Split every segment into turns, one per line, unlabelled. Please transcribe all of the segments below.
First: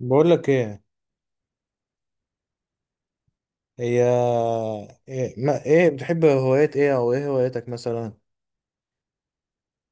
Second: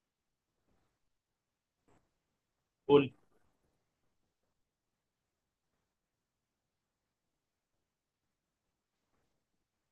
بقول لك ايه؟
قول.
هي ايه؟ ما ايه بتحب هوايات ايه او ايه هواياتك مثلا؟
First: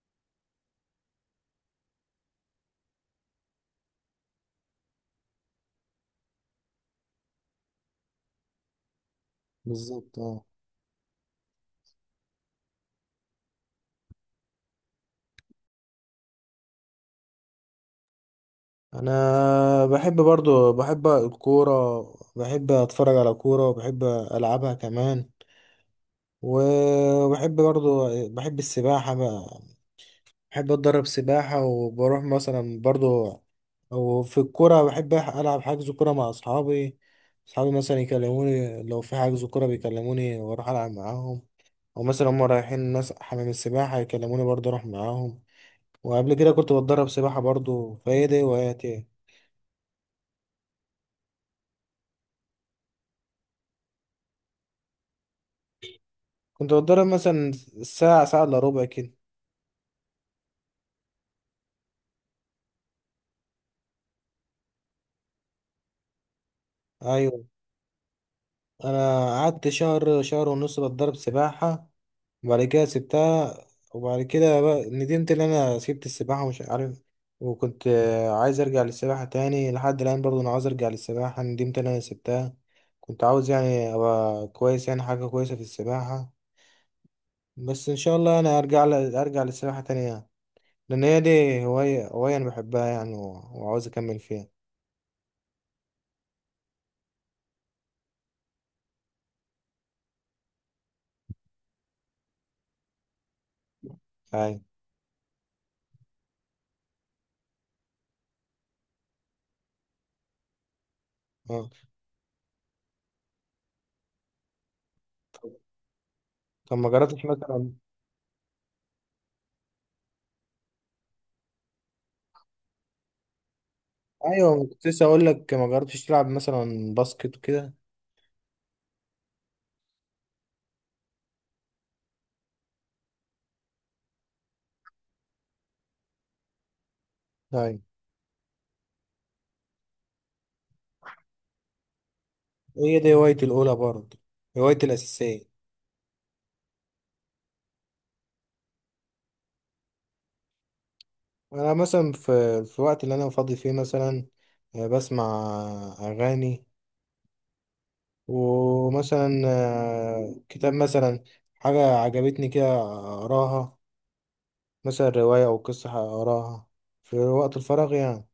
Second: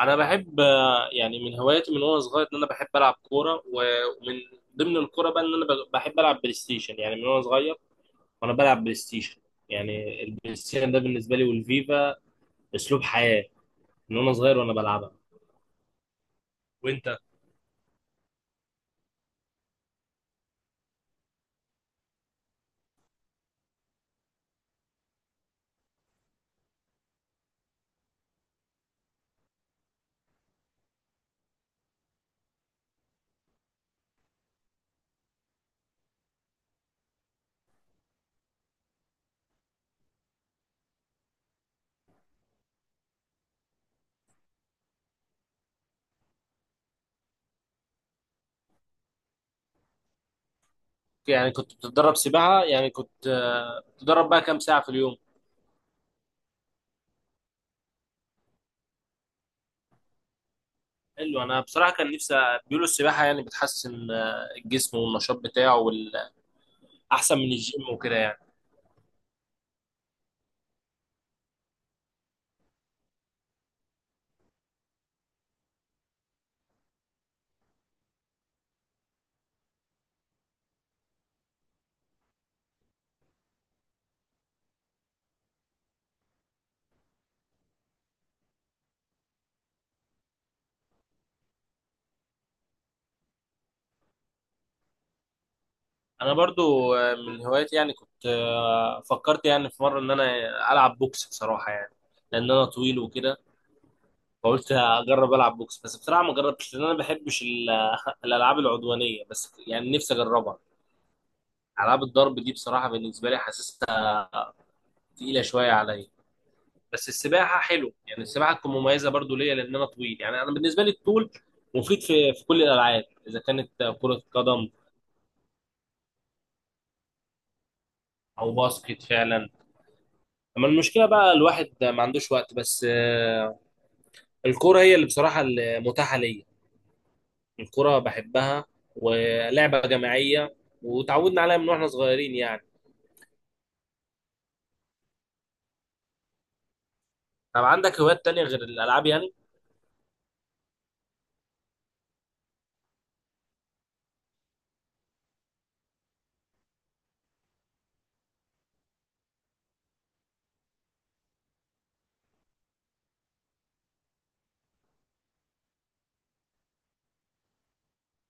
انا بحب يعني من هواياتي من وانا صغير ان انا بحب العب كوره ومن ضمن الكوره بقى ان انا بحب العب بلاي ستيشن يعني من وانا صغير وانا بلعب بلاي ستيشن.
بالظبط،
يعني
اه.
البلاي ستيشن ده بالنسبه لي والفيفا اسلوب حياه، من وانا صغير وانا بلعبها. وانت؟
انا بحب، برضو بحب الكوره، بحب اتفرج على كوره، وبحب العبها كمان. وبحب برضو، بحب السباحه بقى، بحب اتدرب سباحة وبروح مثلا برضو. وفي الكورة بحب ألعب حجز كورة مع أصحابي. مثلا يكلموني لو في حجز كورة بيكلموني وأروح ألعب معاهم. أو مثلا هما رايحين ناس حمام السباحة يكلموني برضه أروح معاهم. وقبل كده كنت بتدرب سباحة برضه، فهي دي هواياتي.
يعني كنت بتتدرب سباحه، يعني كنت بتتدرب بقى كام ساعه في اليوم؟
كنت بتدرب مثلا ساعة، ساعة إلا ربع كده.
حلو. انا بصراحه كان نفسي، بيقولوا السباحه يعني بتحسن الجسم والنشاط بتاعه احسن
أيوة.
من الجيم وكده يعني.
أنا قعدت شهر، شهر ونص بتدرب سباحة وبعد كده سبتها. وبعد كده بقى ندمت ان انا سبت السباحة ومش عارف. وكنت عايز ارجع للسباحة تاني. لحد الان برضو انا عاوز ارجع للسباحة، ندمت ان انا سبتها. كنت عاوز يعني ابقى كويس يعني حاجة كويسة في السباحة. بس ان شاء الله انا ارجع للسباحة تاني يعني. لان هي دي هواية انا بحبها يعني وعاوز اكمل فيها.
انا برضو من هواياتي، يعني كنت فكرت يعني في مره ان انا العب بوكس بصراحه يعني، لان انا طويل وكده،
ايوه.
فقلت اجرب العب بوكس. بس بصراحه ما جربتش لان انا ما بحبش الالعاب العدوانيه، بس يعني نفسي اجربها.
اه.
العاب الضرب دي بصراحه بالنسبه لي حاسسها تقيله شويه عليا.
طب ما
بس
جربتش
السباحه
مثلا؟
حلو، يعني السباحه تكون مميزه برضو ليا لان انا طويل، يعني انا بالنسبه لي الطول مفيد في كل الالعاب اذا كانت كره
ايوه،
قدم
كنت لسه اقول لك، ما جربتش تلعب مثلا باسكت وكده؟
او باسكت فعلا. اما المشكله بقى الواحد ما عندوش وقت، بس الكورة هي اللي بصراحة المتاحة ليا.
ايوه،
الكورة بحبها ولعبة جماعية، وتعودنا عليها من واحنا صغيرين يعني.
هي دي هوايتي الأولى برضه، هوايتي الأساسية.
طب عندك هوايات تانية غير الألعاب يعني؟
أنا مثلا في الوقت اللي أنا فاضي فيه مثلا بسمع أغاني. ومثلا كتاب مثلا، حاجة عجبتني كده أقراها. مثلا رواية أو قصة أقراها في وقت الفراغ يعني.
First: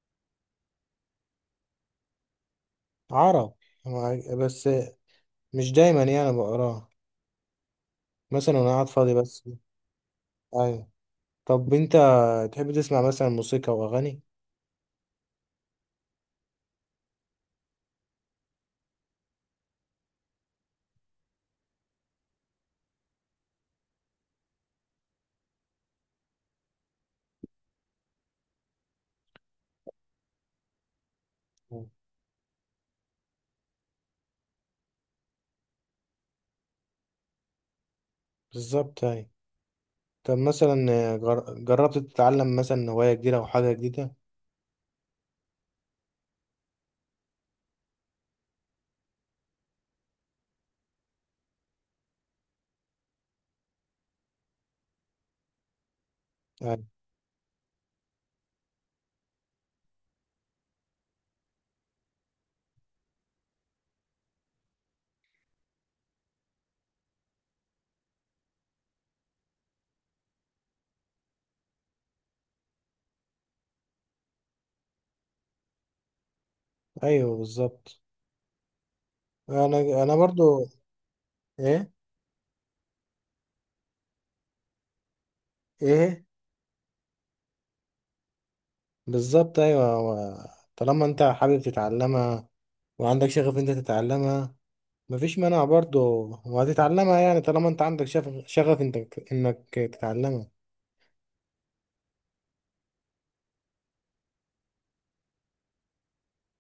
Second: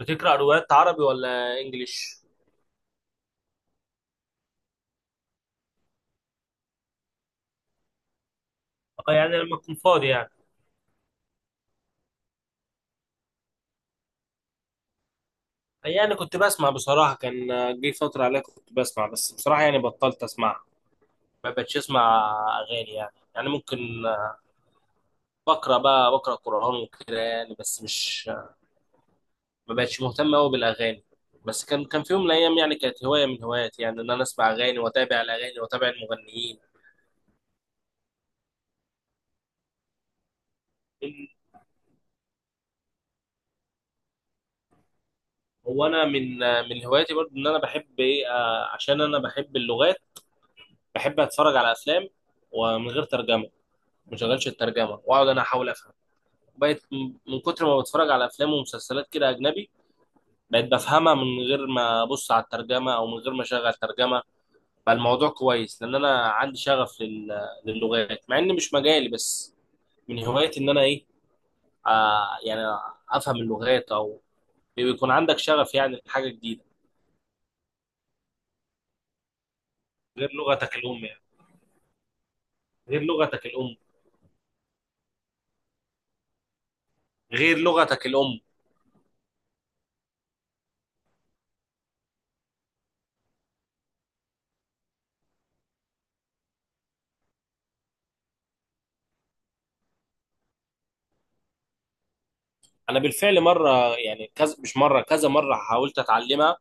بتقرأ روايات عربي ولا إنجليش؟
عرب، بس مش دايما يعني بقراها، مثلا وأنا قاعد
اه،
فاضي
يعني
بس.
لما تكون فاضي يعني.
أيوة. طب أنت تحب تسمع مثلا موسيقى وأغاني؟
يعني كنت بسمع بصراحة، كان جه فترة عليها كنت بسمع، بس بصراحة يعني بطلت أسمع، ما بقتش أسمع أغاني يعني ممكن بقرأ بقى، بقرأ قرآن وكده يعني، بس مش ما بقتش مهتم قوي بالاغاني. بس كان في يوم من الايام يعني كانت هوايه من هواياتي يعني ان انا اسمع اغاني واتابع الاغاني واتابع المغنيين.
بالظبط، أيوة. طب مثلا جربت تتعلم مثلا هواية جديدة أو حاجة جديدة؟
هو انا من هواياتي برضو ان انا بحب ايه عشان انا بحب اللغات. بحب اتفرج على افلام ومن غير ترجمه، ما شغلش الترجمه واقعد انا احاول افهم. بقيت
يعني
من كتر ما بتفرج على افلام ومسلسلات كده اجنبي، بقيت بفهمها من غير ما ابص على الترجمه او من غير ما اشغل ترجمه. بقى الموضوع كويس لان انا عندي شغف للغات، مع ان مش مجالي، بس من هوايتي ان انا ايه، آه يعني افهم اللغات. او بيكون عندك شغف يعني لحاجه جديده
أيوه بالظبط. أنا
غير
برضو.
لغتك الام يعني.
إيه.
غير لغتك الام.
إيه.
غير لغتك الام.
بالظبط، أيوه. هو طالما أنت حابب تتعلمها وعندك شغف، أنت تتعلمها، مفيش مانع برضو. وهتتعلمها يعني طالما أنت عندك شغف، أنت إنك تتعلمها.
انا بالفعل مره، يعني كذا مش مره، كذا مره حاولت اتعلمها.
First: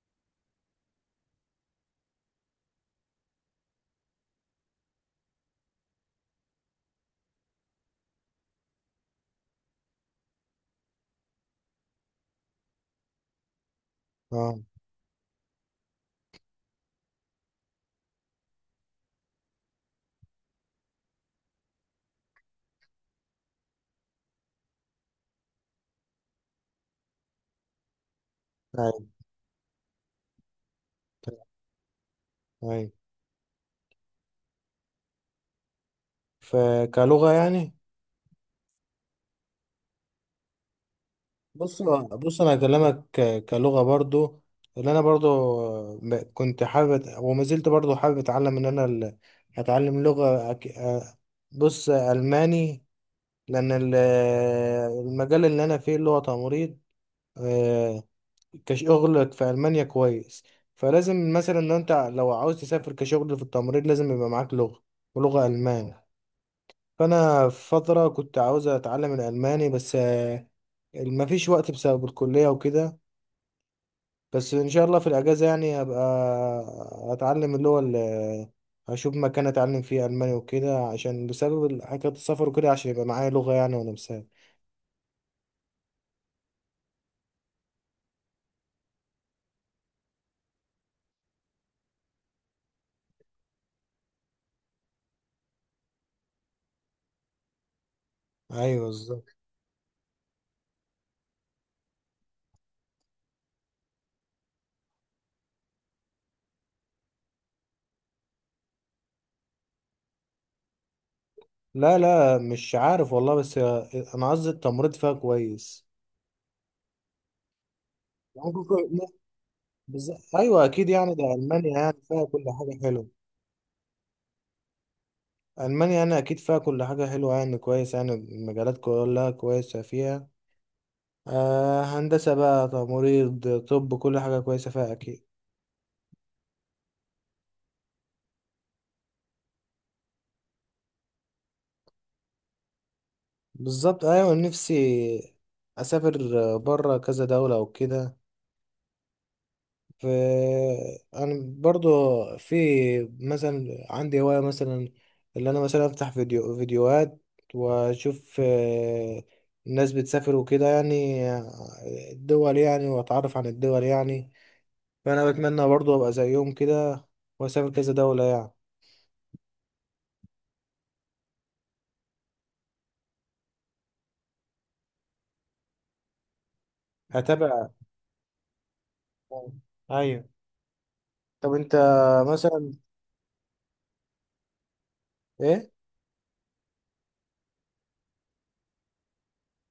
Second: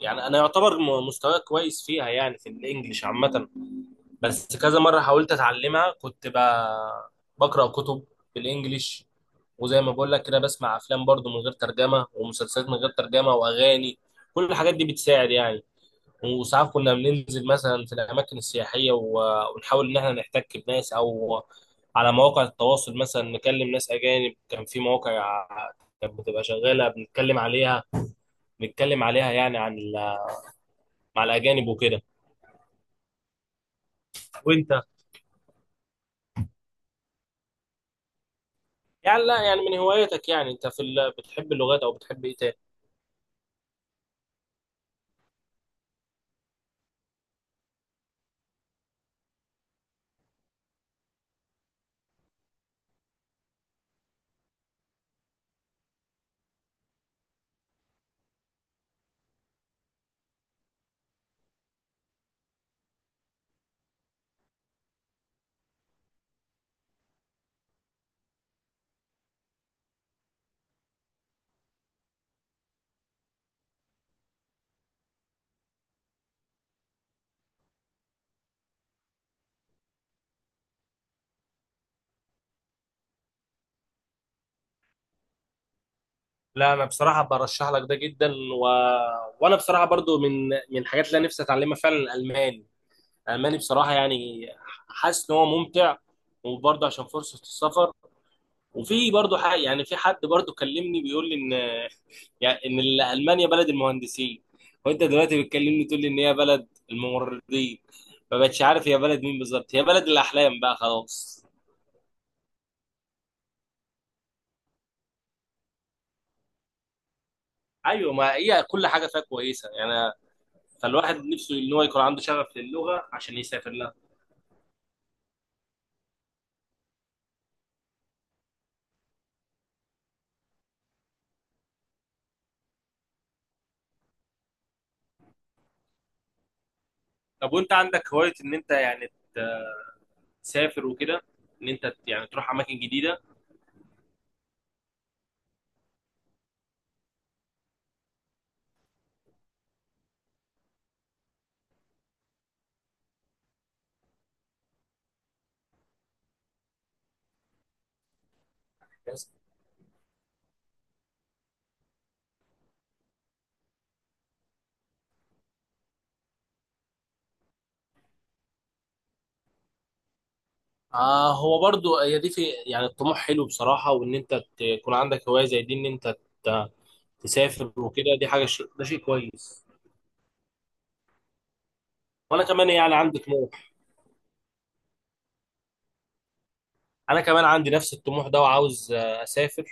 يعني انا يعتبر مستواي كويس فيها، يعني في الانجليش عامه. بس كذا مره حاولت اتعلمها، كنت بقرا كتب بالانجليش، وزي ما بقول لك كده بسمع افلام برضو من غير ترجمه، ومسلسلات من غير ترجمه، واغاني، كل
أه.
الحاجات دي بتساعد يعني. وساعات كنا بننزل مثلا في الأماكن السياحية، ونحاول إن إحنا نحتك بناس، أو على مواقع التواصل مثلا نكلم ناس أجانب. كان في مواقع كانت بتبقى شغالة بنتكلم عليها، بنتكلم
أيوه.
عليها يعني عن مع الأجانب وكده.
أيوه،
وأنت؟
فكلغة يعني.
يعني لا، يعني من هواياتك يعني أنت في بتحب اللغات
بص،
أو بتحب إيه
بص انا
تاني؟
هكلمك كلغه برضو اللي انا برضو، كنت حابب وما زلت برضو حابب اتعلم ان انا اتعلم لغه بص الماني. لان المجال اللي انا فيه اللي هو تمريض، آه، كشغل في المانيا كويس. فلازم مثلا لو انت، لو عاوز تسافر كشغل في التمريض لازم يبقى معاك لغه، ولغه المان. فانا في فتره كنت عاوز اتعلم الالماني بس ما فيش وقت بسبب الكليه وكده. بس ان شاء الله في الاجازه يعني هبقى اتعلم، اللي هو اللي هشوف مكان اتعلم فيه الماني وكده، عشان بسبب حكايه السفر وكده، عشان يبقى معايا لغه يعني وانا مسافر.
لا أنا بصراحة برشح لك ده جدا وأنا بصراحة برضو من الحاجات اللي أنا نفسي أتعلمها فعلا الألماني. ألماني بصراحة يعني حاسس إن هو ممتع، وبرضه عشان فرصة السفر.
ايوه،
وفي
بالظبط.
برضه حق يعني، في حد برضه كلمني بيقول لي إن، يعني إن ألمانيا بلد المهندسين، وأنت دلوقتي بتكلمني تقول لي إن هي بلد الممرضين. ما بقتش عارف هي بلد مين بالظبط، هي بلد الأحلام بقى خلاص.
لا لا، مش عارف والله، بس انا قصدي التمريض فيها كويس.
أيوه، ما
ممكن
هي كل حاجة
يكون-
فيها كويسة يعني.
ايوه اكيد
فالواحد
يعني، ده
نفسه إن
المانيا
هو
يعني
يكون عنده
فيها كل
شغف
حاجه
للغة
حلوه.
عشان يسافر لها.
المانيا انا اكيد فيها كل حاجه حلوه يعني، كويس يعني المجالات كلها كويسه فيها. آه، هندسه بقى، تمريض، طب، كل حاجه كويسه فيها اكيد.
طب وأنت عندك هواية إن أنت يعني تسافر وكده، إن أنت يعني تروح أماكن جديدة.
بالظبط، ايوه، نفسي اسافر بره كذا دوله وكده. ف انا برضو في، مثلا عندي هوايه مثلا، اللي انا مثلا افتح فيديوهات واشوف الناس بتسافر وكده يعني، الدول يعني، واتعرف عن الدول يعني. فانا بتمنى برضو ابقى زيهم كده واسافر كذا دوله يعني.
آه، هو برضو هي دي، في يعني الطموح حلو بصراحة، وإن أنت تكون عندك هواية زي دي، إن أنت ت-
هتابع.
تسافر وكده، ده شيء كويس.
ايوه. طب انت
وأنا كمان
مثلا
يعني عندي طموح،
ايه؟
أنا كمان عندي نفس الطموح ده وعاوز أسافر،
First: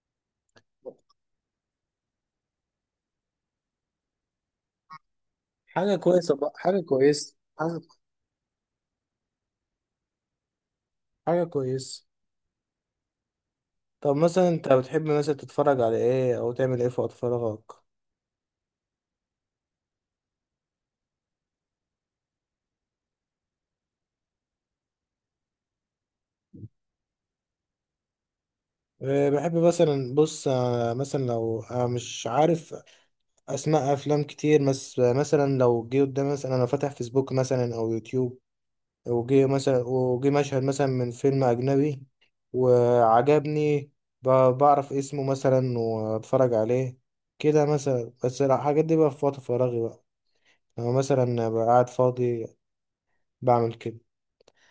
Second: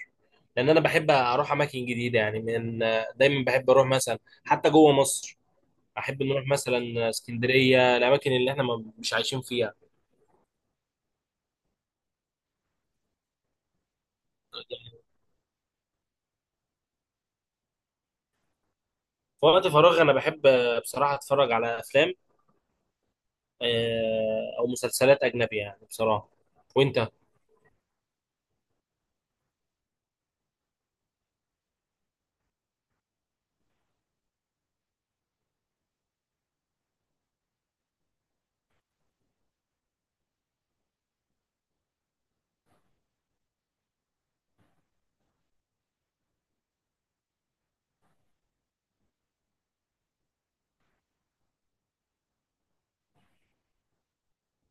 لأن أنا بحب أروح أماكن جديدة يعني، من دايما بحب أروح مثلا حتى جوه مصر.
حاجه
أحب
كويسه
نروح
بقى، حاجه
مثلا
كويسه،
اسكندرية، الأماكن اللي إحنا مش عايشين فيها.
حاجة كويس. طب مثلا انت بتحب مثلا تتفرج على ايه او تعمل ايه في وقت فراغك؟
في وقت فراغي أنا بحب بصراحة أتفرج على أفلام، أو مسلسلات أجنبية يعني بصراحة. وأنت؟
أه، بحب مثلا، بص، أه، مثلا لو أنا مش عارف اسماء افلام كتير، بس مثلا لو جه قدامي مثلا انا فاتح فيسبوك مثلا او يوتيوب، وجه مثلا، وجه مشهد مثلا من فيلم اجنبي وعجبني، ب- بعرف اسمه مثلا واتفرج عليه كده مثلا. بس الحاجات دي بقى في وقت فراغي بقى، لو مثلا بقى قاعد فاضي بعمل كده.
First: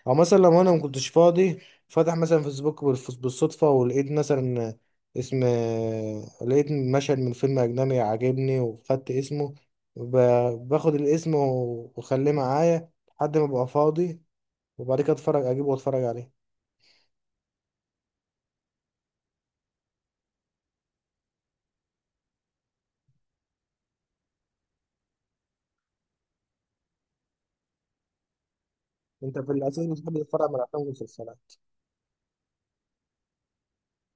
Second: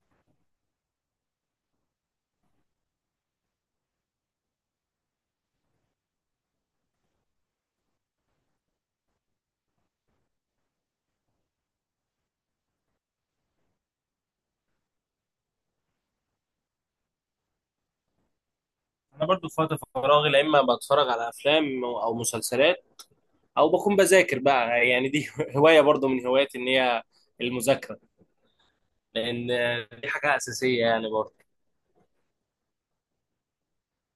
او مثلا لو انا ما كنتش فاضي، فاتح مثلا فيسبوك بالصدفه، ولقيت مثلا اسم، لقيت مشهد من فيلم اجنبي عاجبني وخدت اسمه، باخد الاسم واخليه معايا لحد ما ابقى فاضي، وبعد كده اتفرج، اجيبه واتفرج عليه.
انا برضو في وقت فراغي لا اما بتفرج على افلام او مسلسلات، او بكون بذاكر بقى، يعني دي هوايه برضو من هواياتي، ان هي المذاكره،
انت
لان
في الاساس
دي
بتحب
حاجه
تتفرج على
اساسيه
افلام
يعني برضو.
ومسلسلات؟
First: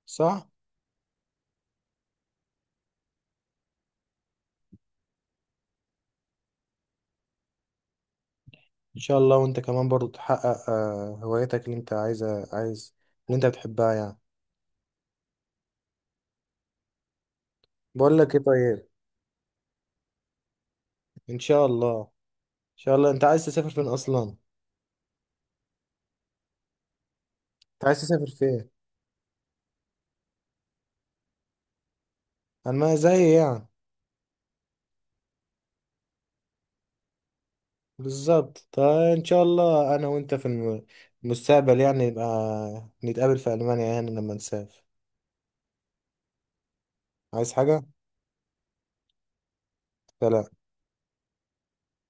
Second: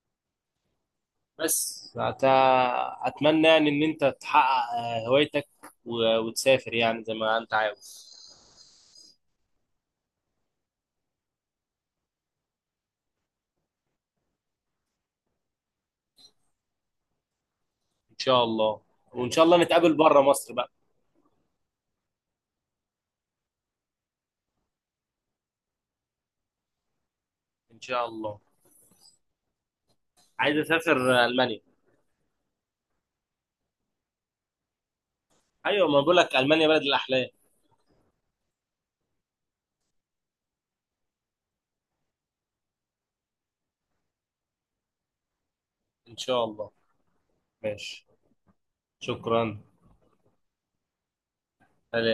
صح.
بس اتمنى يعني ان انت تحقق هوايتك وتسافر يعني زي ما انت عاوز.
ان شاء الله. وانت كمان برضو تحقق هوايتك اللي انت عايز اللي انت بتحبها يعني.
ان
بقول لك ايه
شاء الله،
طيب؟
وان شاء الله نتقابل بره مصر بقى.
ان شاء الله انت عايز تسافر فين اصلا؟
ان
انت عايز
شاء
تسافر
الله.
فين؟
عايز اسافر المانيا.
اما زي يعني.
ايوه، ما بقول لك المانيا بلد الاحلام.
بالظبط، فان شاء الله انا وانت في المستقبل يعني نبقى نتقابل في المانيا يعني لما نسافر.
ان شاء الله.
عايز حاجه؟
ماشي. شكرا.
سلام.